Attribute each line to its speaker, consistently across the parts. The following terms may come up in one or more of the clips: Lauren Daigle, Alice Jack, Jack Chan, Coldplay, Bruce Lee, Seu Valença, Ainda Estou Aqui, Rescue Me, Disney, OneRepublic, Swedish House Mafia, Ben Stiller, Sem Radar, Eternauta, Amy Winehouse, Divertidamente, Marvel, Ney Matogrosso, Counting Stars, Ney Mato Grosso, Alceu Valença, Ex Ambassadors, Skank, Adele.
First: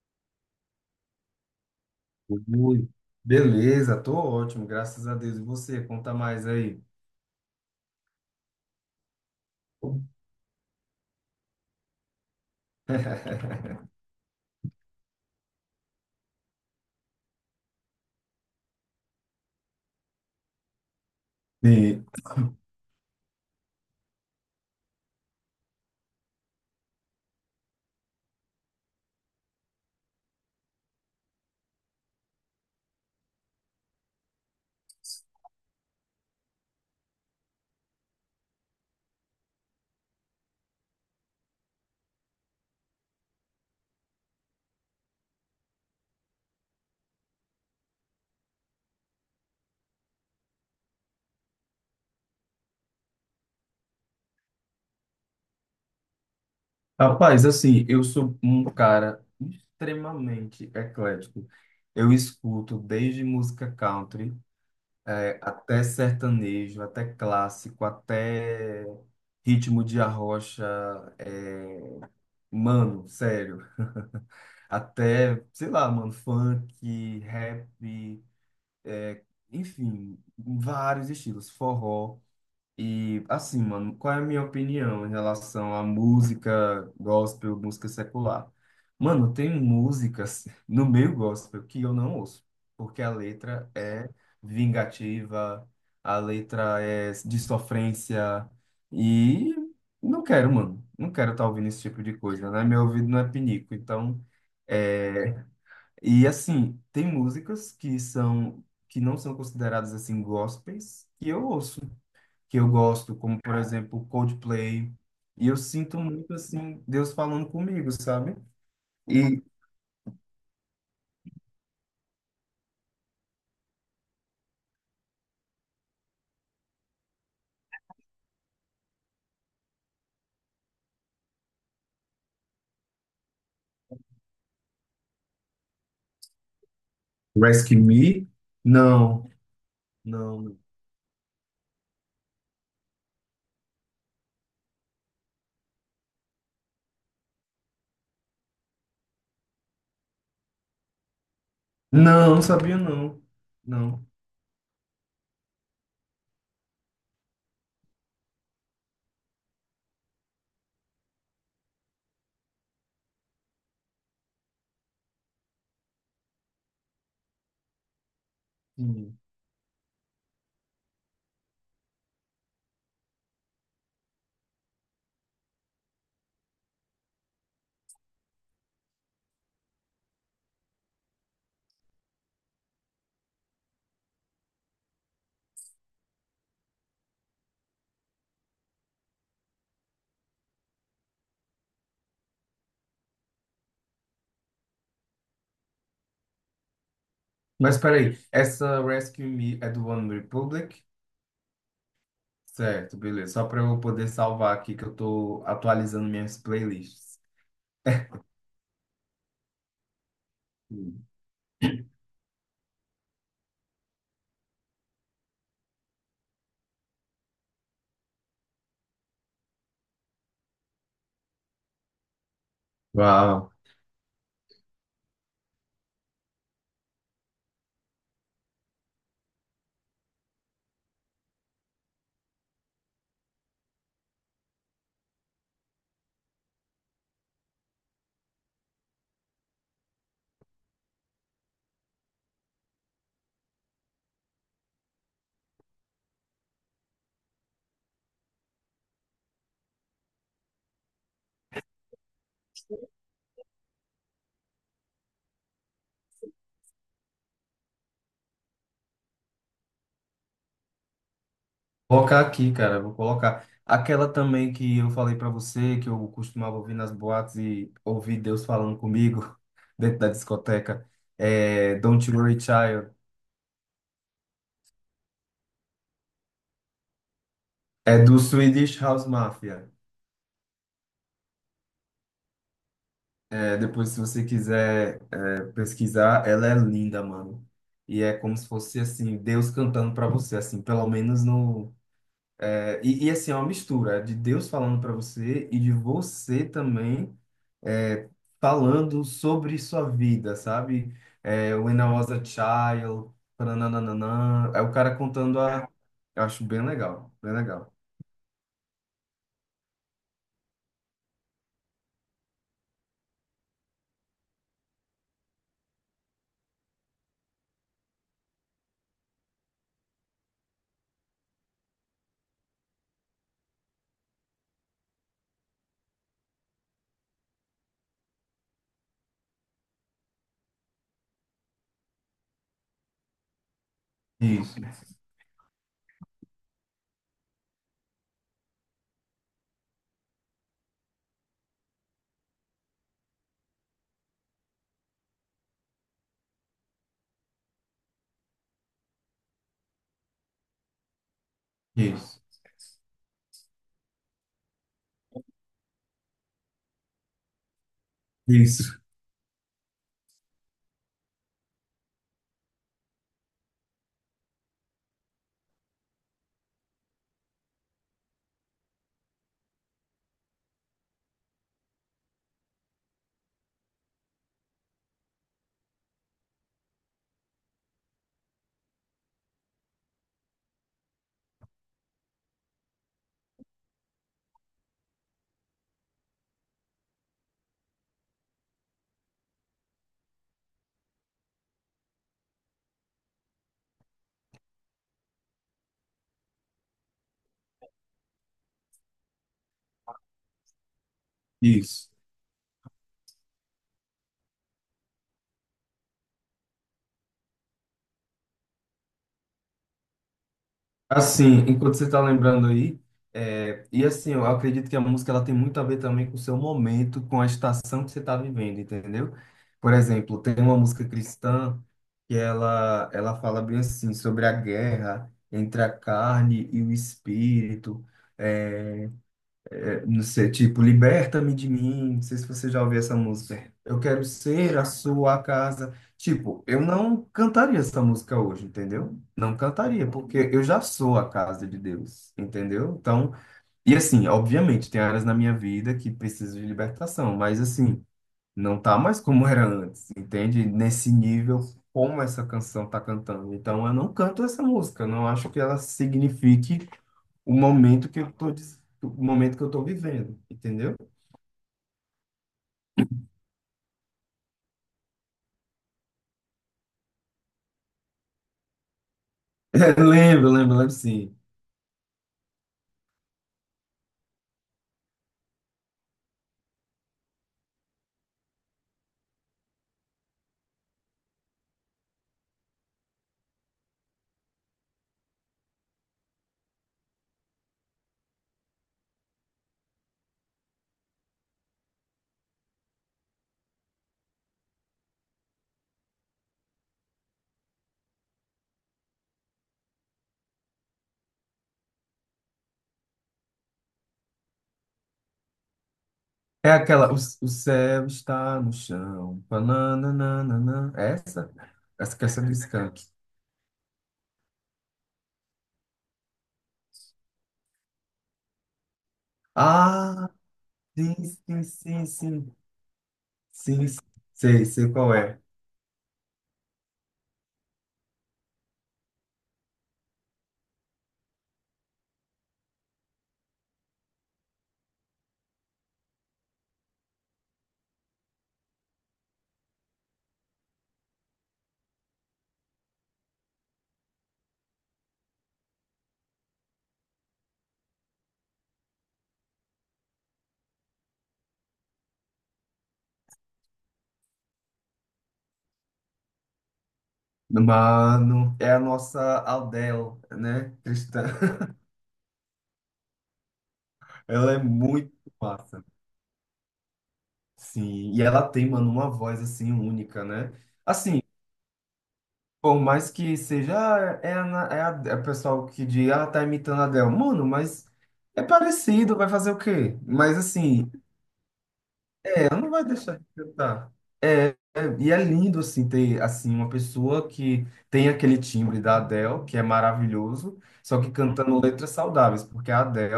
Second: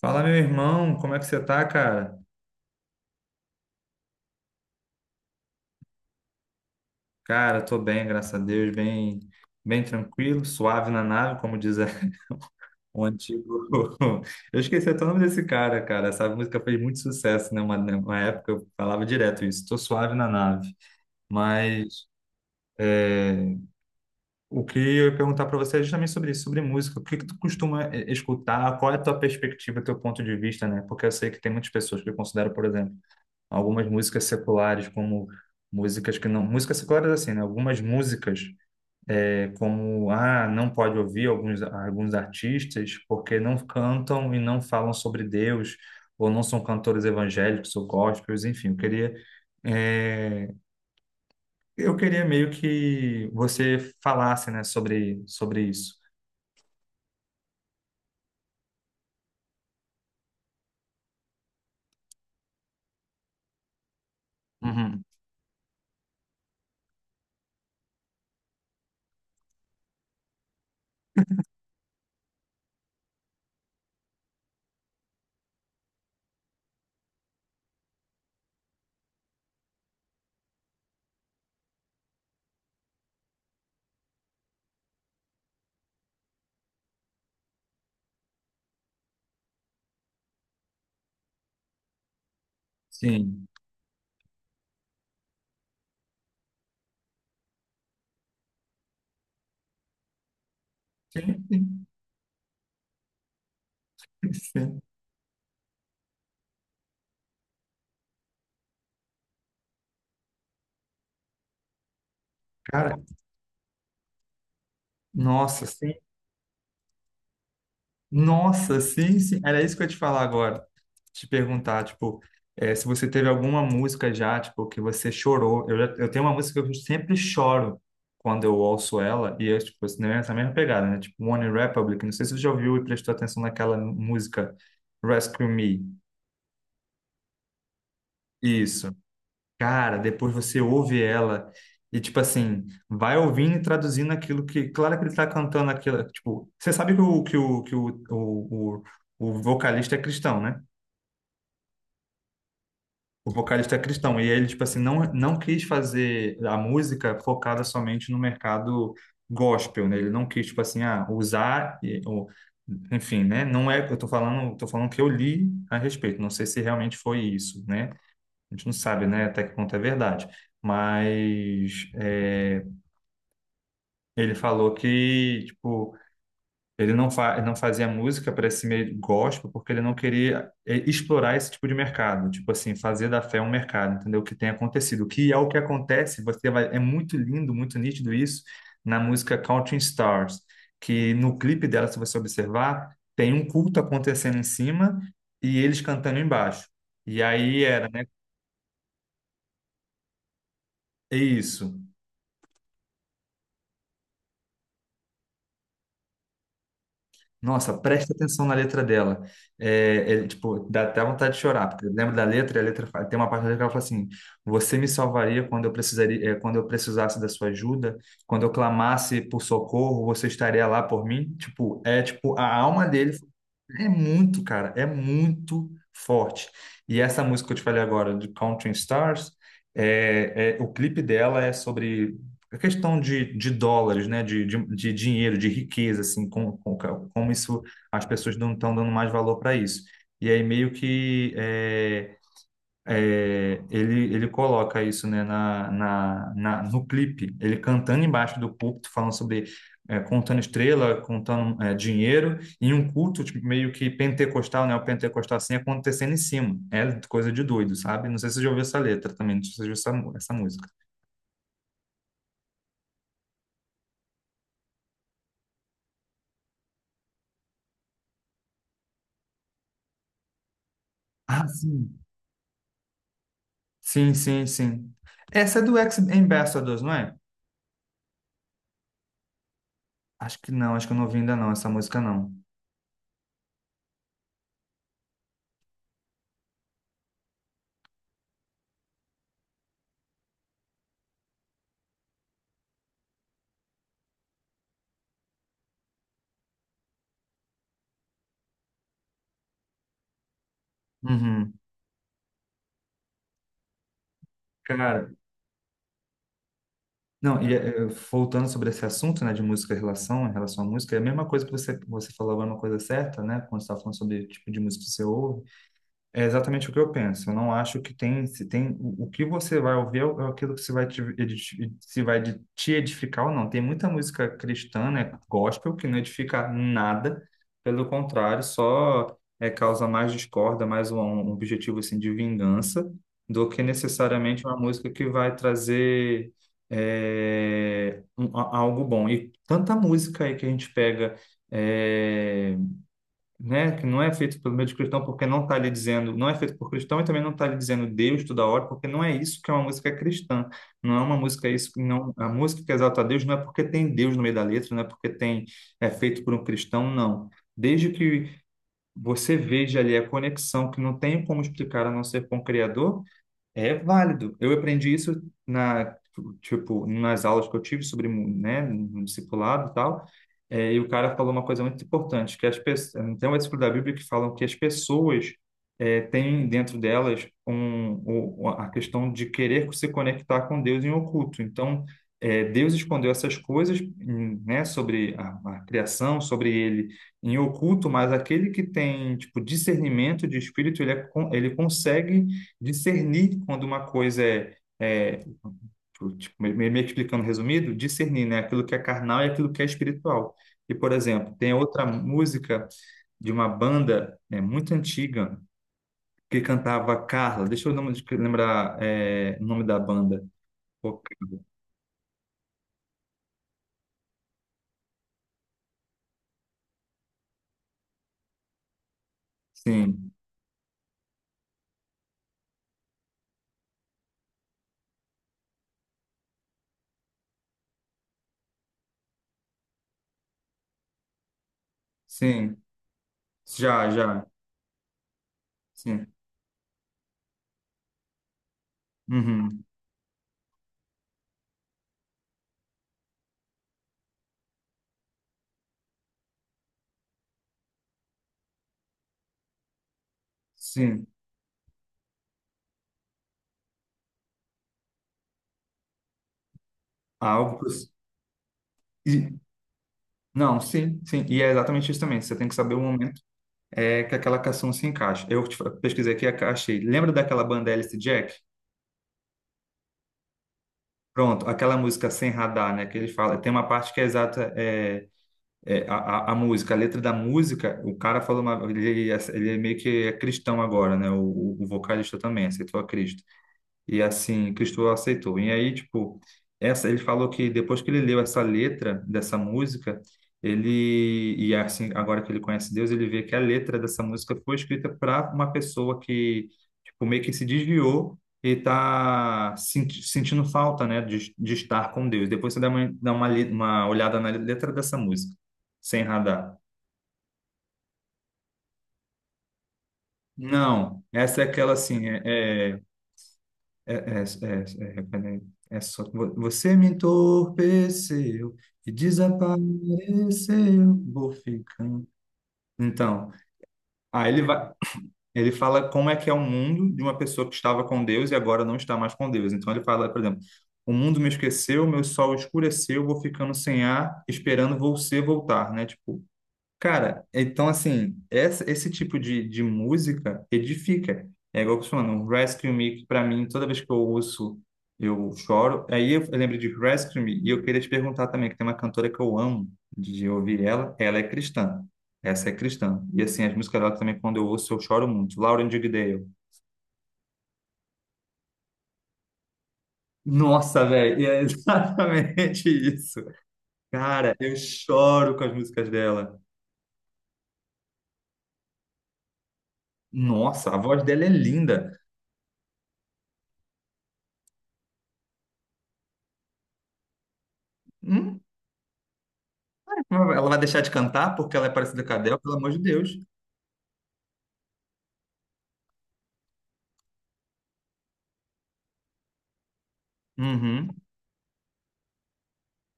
Speaker 1: Fala, meu irmão, como é que você tá, cara?
Speaker 2: Oi, beleza, tô ótimo, graças a Deus. E você, conta mais aí.
Speaker 1: Cara, tô bem, graças a Deus, bem, bem tranquilo, suave na nave, como diz o antigo. Eu esqueci até o nome desse cara, cara. Essa música fez muito sucesso, né? Uma época eu falava direto isso, tô suave na nave.
Speaker 2: E,
Speaker 1: Mas é, o que eu ia perguntar para você é justamente sobre isso, sobre música. O que que tu costuma escutar? Qual é a tua perspectiva, teu ponto de vista, né? Porque eu sei que tem muitas pessoas que eu considero, por exemplo, algumas músicas seculares como músicas que não músicas seculares, assim, né, algumas músicas como, ah, não pode ouvir alguns artistas porque não cantam e não falam sobre Deus, ou não são cantores evangélicos ou gospels, enfim, eu queria, é, eu queria meio que você falasse, né, sobre isso.
Speaker 2: rapaz, assim, eu sou um cara extremamente eclético. Eu escuto desde música country,
Speaker 1: Uhum.
Speaker 2: até sertanejo, até clássico, até ritmo de arrocha, eh, mano, sério. Até, sei lá, mano, funk, rap. é, Enfim, vários estilos, forró. E assim, mano, qual é a minha opinião em relação à música gospel, música secular? Mano, tem músicas no meio gospel que eu não ouço, porque a
Speaker 1: Sim,
Speaker 2: letra é vingativa, a letra é de sofrência, e não quero, mano, não quero
Speaker 1: sim,
Speaker 2: estar ouvindo esse
Speaker 1: sim.
Speaker 2: tipo de coisa, né? Meu ouvido não é pinico, então.
Speaker 1: Sim.
Speaker 2: É, e assim, tem músicas que são que não são consideradas assim gospels, que eu ouço, que eu
Speaker 1: Cara.
Speaker 2: gosto, como por exemplo, Coldplay, e eu
Speaker 1: Nossa, sim.
Speaker 2: sinto muito assim Deus falando comigo, sabe?
Speaker 1: Nossa, sim, sim.
Speaker 2: E
Speaker 1: Era isso que eu ia te falar agora. Te perguntar, tipo, se você teve alguma música já, tipo, que você chorou. Eu, eu tenho uma música que eu sempre choro quando eu ouço ela, e é, tipo, assim, nessa mesma pegada, né? Tipo, One Republic. Não sei se você já ouviu e prestou atenção naquela música Rescue Me.
Speaker 2: Rescue Me?
Speaker 1: Isso.
Speaker 2: Não,
Speaker 1: Cara, depois
Speaker 2: não.
Speaker 1: você ouve ela e, tipo assim, vai ouvindo e traduzindo aquilo que. Claro que ele tá cantando aquilo. Tipo, você sabe que o vocalista é cristão, né?
Speaker 2: Não, não sabia não.
Speaker 1: O vocalista é
Speaker 2: Não.
Speaker 1: cristão. E ele, tipo assim, não quis fazer a música focada somente no mercado gospel, né? Ele não quis, tipo assim, ah, usar, ou, enfim, né? Não é, eu tô falando que eu li a respeito. Não sei se realmente foi isso, né? A gente não sabe,
Speaker 2: Sim.
Speaker 1: né, até que ponto é verdade. Mas é, ele falou que, tipo, ele não, fa não fazia música para esse meio gospel porque ele não queria, explorar esse tipo de mercado, tipo assim, fazer da fé um mercado, entendeu? O que tem acontecido, o que acontece, você vai, é muito lindo, muito nítido isso na música Counting Stars, que no clipe dela, se você observar, tem um culto acontecendo em cima e eles cantando embaixo. E aí
Speaker 2: Mas
Speaker 1: era, né?
Speaker 2: peraí, essa Rescue Me é do One Republic?
Speaker 1: É isso.
Speaker 2: Certo, beleza. Só para eu poder salvar aqui que eu tô atualizando minhas playlists.
Speaker 1: Nossa, presta atenção na letra dela. É, é, tipo, dá até
Speaker 2: Sim.
Speaker 1: vontade de chorar, porque lembra da letra, e a letra tem uma parte da letra que ela fala assim: Você me salvaria quando eu precisaria, é, quando eu precisasse da sua ajuda, quando eu clamasse por socorro, você estaria lá por mim. Tipo, é tipo a alma dele
Speaker 2: Uau.
Speaker 1: é muito, cara, é muito forte. E essa música que eu te falei agora, de Counting Stars, é, o clipe dela é sobre a questão de dólares, né? De dinheiro, de riqueza, assim, como isso, as pessoas não estão dando mais valor para isso. E aí meio que é, é, ele coloca isso, né, no clipe, ele cantando embaixo do púlpito, falando sobre, é, contando estrela, contando, é, dinheiro, e um culto tipo, meio que pentecostal, né, o pentecostal assim, acontecendo em cima. É coisa de doido, sabe? Não sei se você já ouviu essa letra também, não sei se você já ouviu essa, essa música.
Speaker 2: Colocar aqui, cara. Vou colocar aquela também que eu falei pra você, que eu costumava ouvir nas boates e ouvir Deus falando comigo dentro da discoteca.
Speaker 1: Ah,
Speaker 2: É
Speaker 1: sim.
Speaker 2: Don't You Worry Child.
Speaker 1: Sim, sim, sim. Essa é do Ex Ambassadors, não é?
Speaker 2: É do Swedish House Mafia.
Speaker 1: Acho que não, acho que eu não ouvi ainda não, essa música não.
Speaker 2: É, depois, se você quiser pesquisar, ela é linda, mano. E é como se fosse assim, Deus cantando pra você, assim, pelo menos no... É, e assim, é uma mistura de Deus falando para você e de você também é, falando sobre sua vida, sabe?
Speaker 1: Uhum.
Speaker 2: É, When I Was a Child, nananana, é o cara
Speaker 1: Cara.
Speaker 2: contando a... Eu acho bem legal, bem
Speaker 1: Não, e
Speaker 2: legal.
Speaker 1: voltando sobre esse assunto, né, de música em relação à música, é a mesma coisa que você falou agora, uma coisa certa, né, quando você estava falando sobre o tipo de música que você ouve, é exatamente o que eu penso. Eu não acho que tem, se tem o que você vai ouvir é é aquilo que se vai te, edi- se vai de- te edificar ou não. Tem muita música cristã, né, gospel, que não edifica nada, pelo contrário, só é, causa mais discórdia, mais um, um objetivo assim de vingança, do que necessariamente uma música
Speaker 2: Isso,
Speaker 1: que vai trazer é, algo bom. E tanta música aí que a gente pega é, né, que não é feito pelo meio de cristão porque não está lhe dizendo, não é feito por cristão e também não está lhe dizendo Deus toda hora, porque não é isso que é uma música cristã. Não é uma música isso, não,
Speaker 2: isso,
Speaker 1: a música que exalta a Deus não é porque tem Deus no meio da letra, não é porque tem é feito por um cristão, não. Desde que
Speaker 2: isso,
Speaker 1: você veja ali a conexão que não tem como explicar a não ser com o Criador, é válido. Eu aprendi isso na, tipo, nas aulas que eu tive sobre, né, no discipulado e tal. É, e o cara falou uma coisa muito importante, que as pessoas, tem um versículo da Bíblia que falam que as pessoas é, têm dentro delas um, a questão de querer se conectar com Deus em oculto. Então, é, Deus escondeu essas coisas, né, sobre a criação, sobre ele em oculto, mas aquele que tem, tipo, discernimento de espírito, ele, ele consegue discernir quando uma coisa é, é tipo, meio que explicando resumido, discernir, né, aquilo que é carnal e aquilo que é espiritual. E, por exemplo, tem outra
Speaker 2: isso.
Speaker 1: música de uma banda, né, muito antiga, que cantava Carla. Lembrar, é, o nome da banda. Pô,
Speaker 2: Assim,
Speaker 1: Carla.
Speaker 2: enquanto você está lembrando aí, e assim, eu acredito que a música ela tem muito a ver também com o seu momento, com a estação que você está vivendo, entendeu? Por
Speaker 1: Sim,
Speaker 2: exemplo, tem uma música cristã que ela fala bem assim sobre a guerra entre a carne e o espírito, é, não sei, tipo, liberta-me de mim. Não sei se você
Speaker 1: sim,
Speaker 2: já ouviu essa música. Eu
Speaker 1: já,
Speaker 2: quero
Speaker 1: já,
Speaker 2: ser a sua casa.
Speaker 1: sim,
Speaker 2: Tipo, eu não cantaria essa música hoje, entendeu? Não
Speaker 1: uhum,
Speaker 2: cantaria, porque eu já sou a casa de Deus, entendeu? Então, e assim, obviamente, tem áreas na minha vida que precisam de libertação, mas assim, não tá mais como era antes, entende? Nesse
Speaker 1: sim,
Speaker 2: nível, como essa canção tá cantando. Então, eu não canto essa música, não acho que ela signifique o
Speaker 1: algo.
Speaker 2: momento
Speaker 1: Pros-.
Speaker 2: que eu tô, o
Speaker 1: E,
Speaker 2: momento que eu tô vivendo,
Speaker 1: não,
Speaker 2: entendeu?
Speaker 1: sim, sim, e é exatamente isso também. Você tem que saber o momento é que aquela canção se encaixa. Pesquisei aqui, achei. Lembra daquela banda Alice Jack?
Speaker 2: Lembro, lembro, lembro sim.
Speaker 1: Pronto, aquela música Sem Radar, né? Que ele fala, tem uma parte que é exata, é, é, a música, a letra da música, o cara falou, uma, ele é meio que é cristão agora, né? O vocalista também aceitou a Cristo. E assim, Cristo aceitou. E aí, tipo, essa, ele falou que depois que ele leu essa letra dessa música, ele, e assim, agora que ele conhece Deus, ele vê que a letra dessa música foi escrita para uma pessoa que, tipo, meio que se desviou e tá sentindo falta, né, de estar com Deus. Depois você dá uma, uma olhada na letra dessa música, sem
Speaker 2: É
Speaker 1: radar.
Speaker 2: aquela, o céu está no chão, pananana,
Speaker 1: Não,
Speaker 2: essa?
Speaker 1: essa é aquela
Speaker 2: Essa que é
Speaker 1: assim,
Speaker 2: essa do
Speaker 1: é, é,
Speaker 2: Skank.
Speaker 1: É, peraí. É só você me entorpeceu e
Speaker 2: Ah, sim,
Speaker 1: desapareceu, vou
Speaker 2: sim, sim,
Speaker 1: ficando.
Speaker 2: sim,
Speaker 1: Então,
Speaker 2: sim, sim.
Speaker 1: aí ele
Speaker 2: Sei,
Speaker 1: vai,
Speaker 2: sei qual é.
Speaker 1: ele fala como é que é o mundo de uma pessoa que estava com Deus e agora não está mais com Deus. Então ele fala, por exemplo, o mundo me esqueceu, meu sol escureceu, vou ficando sem ar, esperando você voltar, né? Tipo, cara, então assim, esse tipo de música edifica. É igual que você falando, um Rescue Me, que pra mim, toda vez que eu ouço, eu choro. Aí eu lembro de Rescue Me, e eu queria te perguntar também, que tem uma cantora que eu amo de ouvir ela, ela é cristã. Essa é cristã. E assim, as músicas dela também, quando eu ouço, eu choro muito. Lauren Daigle.
Speaker 2: Mano, é a nossa Adele, né,
Speaker 1: Nossa,
Speaker 2: cristã.
Speaker 1: velho, é exatamente isso.
Speaker 2: Ela
Speaker 1: Cara,
Speaker 2: é
Speaker 1: eu
Speaker 2: muito
Speaker 1: choro com as
Speaker 2: massa.
Speaker 1: músicas dela.
Speaker 2: Sim, e ela tem, mano, uma voz assim única, né?
Speaker 1: Nossa, a voz
Speaker 2: Assim,
Speaker 1: dela é linda.
Speaker 2: por mais que seja, ah, Ana- é o pessoal que diz, ah, tá imitando a Adele. Mano, mas é
Speaker 1: Hum?
Speaker 2: parecido, vai fazer o quê? Mas
Speaker 1: Ela vai
Speaker 2: assim,
Speaker 1: deixar de cantar porque ela é parecida com a
Speaker 2: ela
Speaker 1: Adele,
Speaker 2: não
Speaker 1: pelo
Speaker 2: vai
Speaker 1: amor de
Speaker 2: deixar de
Speaker 1: Deus.
Speaker 2: cantar. É, e é lindo, assim, ter, assim, uma pessoa que tem aquele timbre da Adele, que é maravilhoso, só
Speaker 1: Uhum.
Speaker 2: que cantando letras saudáveis, porque a Adele,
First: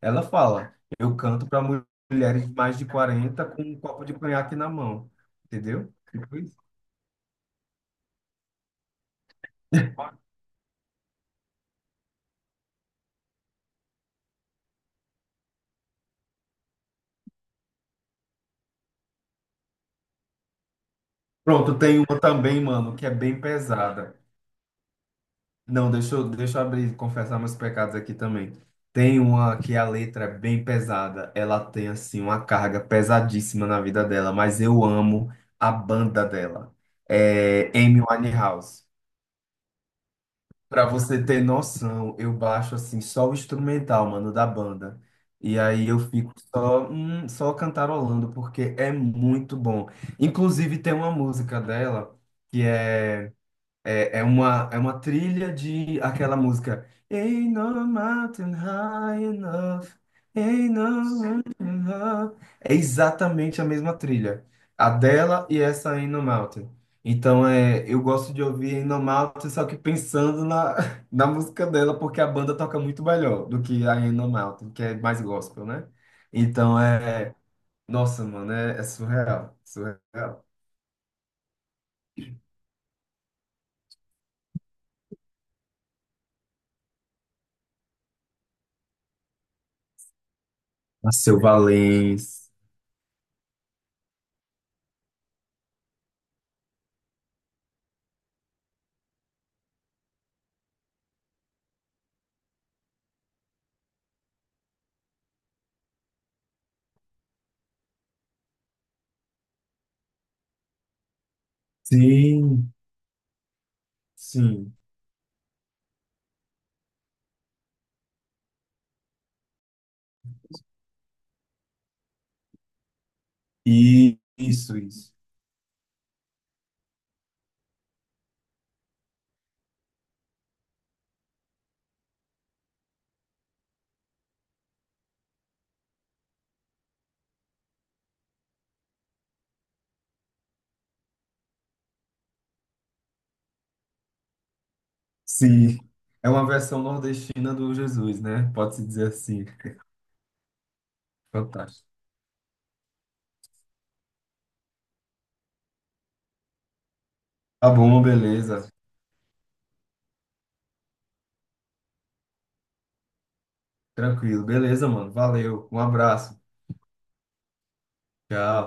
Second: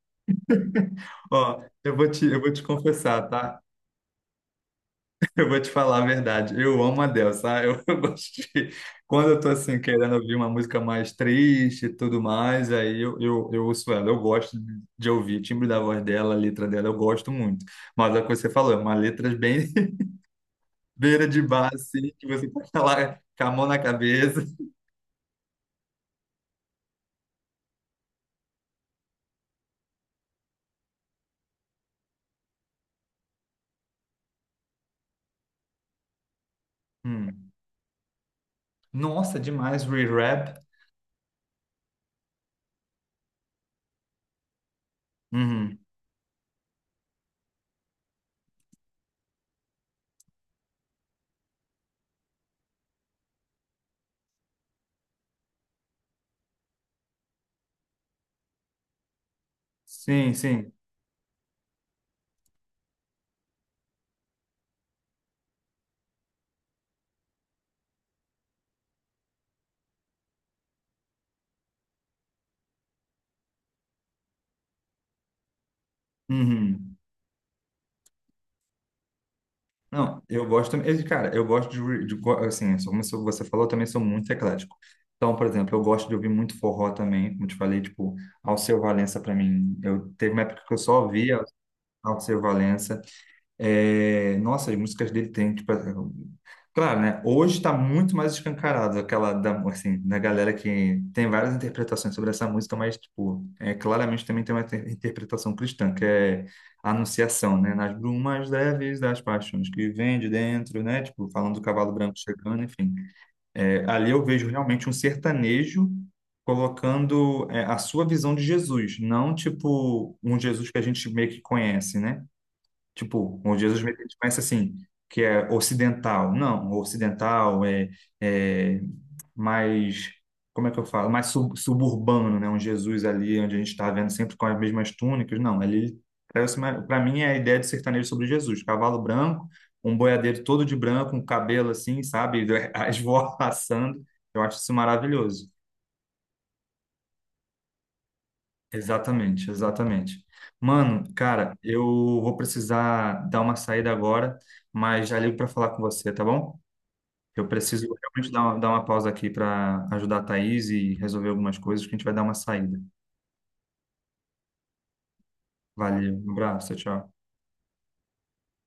Speaker 2: ela fala, eu canto para
Speaker 1: Ó, eu
Speaker 2: mulheres
Speaker 1: vou
Speaker 2: de
Speaker 1: te
Speaker 2: mais de
Speaker 1: confessar,
Speaker 2: 40
Speaker 1: tá?
Speaker 2: com um copo de conhaque na mão,
Speaker 1: Eu vou te
Speaker 2: entendeu?
Speaker 1: falar a
Speaker 2: Tipo
Speaker 1: verdade.
Speaker 2: isso.
Speaker 1: Eu amo a Adele, sabe? Eu, eu gosto de... Quando eu tô assim, querendo ouvir uma música mais triste e tudo mais, aí eu ouço ela. Eu gosto de ouvir o timbre da voz dela, a letra dela, eu gosto muito. Mas é o que você falou, é uma letra bem beira de bar,
Speaker 2: Pronto, tem
Speaker 1: assim,
Speaker 2: uma
Speaker 1: que você
Speaker 2: também,
Speaker 1: pode
Speaker 2: mano, que é
Speaker 1: falar
Speaker 2: bem
Speaker 1: com a mão na
Speaker 2: pesada.
Speaker 1: cabeça.
Speaker 2: Não, deixa eu abrir, confessar meus pecados aqui também. Tem uma que a letra é bem pesada, ela tem assim uma carga pesadíssima na vida dela, mas eu amo a banda dela.
Speaker 1: Hum.
Speaker 2: É Amy Winehouse.
Speaker 1: Nossa, demais, re-rap.
Speaker 2: Pra você ter noção, eu baixo assim só o instrumental, mano, da banda. E
Speaker 1: Uhum.
Speaker 2: aí eu fico só, só cantarolando porque é muito bom. Inclusive tem uma música dela que é uma trilha de aquela música. Ain't No Mountain High Enough.
Speaker 1: Sim, sim.
Speaker 2: Ain't No Mountain High. É exatamente a mesma trilha. A dela e essa Ain't No Mountain. Então é, eu gosto de ouvir Ain't No Mountain, só que pensando na, na música dela, porque a banda toca muito melhor do que a Ain't No Mountain, que é mais gospel, né? Então
Speaker 1: Uhum.
Speaker 2: é. Nossa, mano, é surreal.
Speaker 1: Não,
Speaker 2: Surreal.
Speaker 1: eu gosto também. Cara, eu gosto de, assim, só como você falou, eu também sou muito eclético. Então, por exemplo, eu gosto de ouvir muito forró também, como te falei, tipo, Alceu Valença pra mim. Eu teve uma época que eu só
Speaker 2: Seu
Speaker 1: ouvia Alceu
Speaker 2: Valença.
Speaker 1: Valença. É, nossa, as músicas dele tem, tipo, claro, né? Hoje está muito mais escancarado aquela da, assim, da galera que tem várias interpretações sobre essa música, mas, tipo, é, claramente também tem uma interpretação cristã, que é a anunciação, né? Nas brumas leves das paixões que vem de dentro, né? Tipo, falando do cavalo branco chegando,
Speaker 2: Sim,
Speaker 1: enfim. É, ali eu vejo
Speaker 2: sim.
Speaker 1: realmente um sertanejo colocando, é, a sua visão de Jesus, não, tipo, um Jesus que a gente meio que conhece, né? Tipo, onde Jesus meio que a gente
Speaker 2: E
Speaker 1: conhece assim,
Speaker 2: isso, isso.
Speaker 1: que é ocidental. Não, o ocidental é, é mais, como é que eu falo? Mais suburbano, né? Um Jesus ali, onde a gente está vendo sempre com as mesmas túnicas. Não, ali, para mim, é a ideia de sertanejo sobre Jesus. Cavalo branco, um boiadeiro todo de branco, um cabelo assim, sabe? As vozes passando. Eu acho isso maravilhoso.
Speaker 2: Sim. É uma versão nordestina do Jesus, né? Pode-se dizer assim.
Speaker 1: Exatamente, exatamente. Mano, cara, eu
Speaker 2: Fantástico.
Speaker 1: vou precisar dar uma saída agora, mas já ligo para falar com você, tá bom? Eu
Speaker 2: Tá
Speaker 1: preciso
Speaker 2: bom,
Speaker 1: realmente
Speaker 2: beleza.
Speaker 1: dar uma pausa aqui para ajudar a Thaís e resolver algumas coisas, que a gente vai dar uma saída.
Speaker 2: Tranquilo. Beleza, mano. Valeu. Um
Speaker 1: Valeu, um
Speaker 2: abraço.
Speaker 1: abraço, tchau.
Speaker 2: Tchau.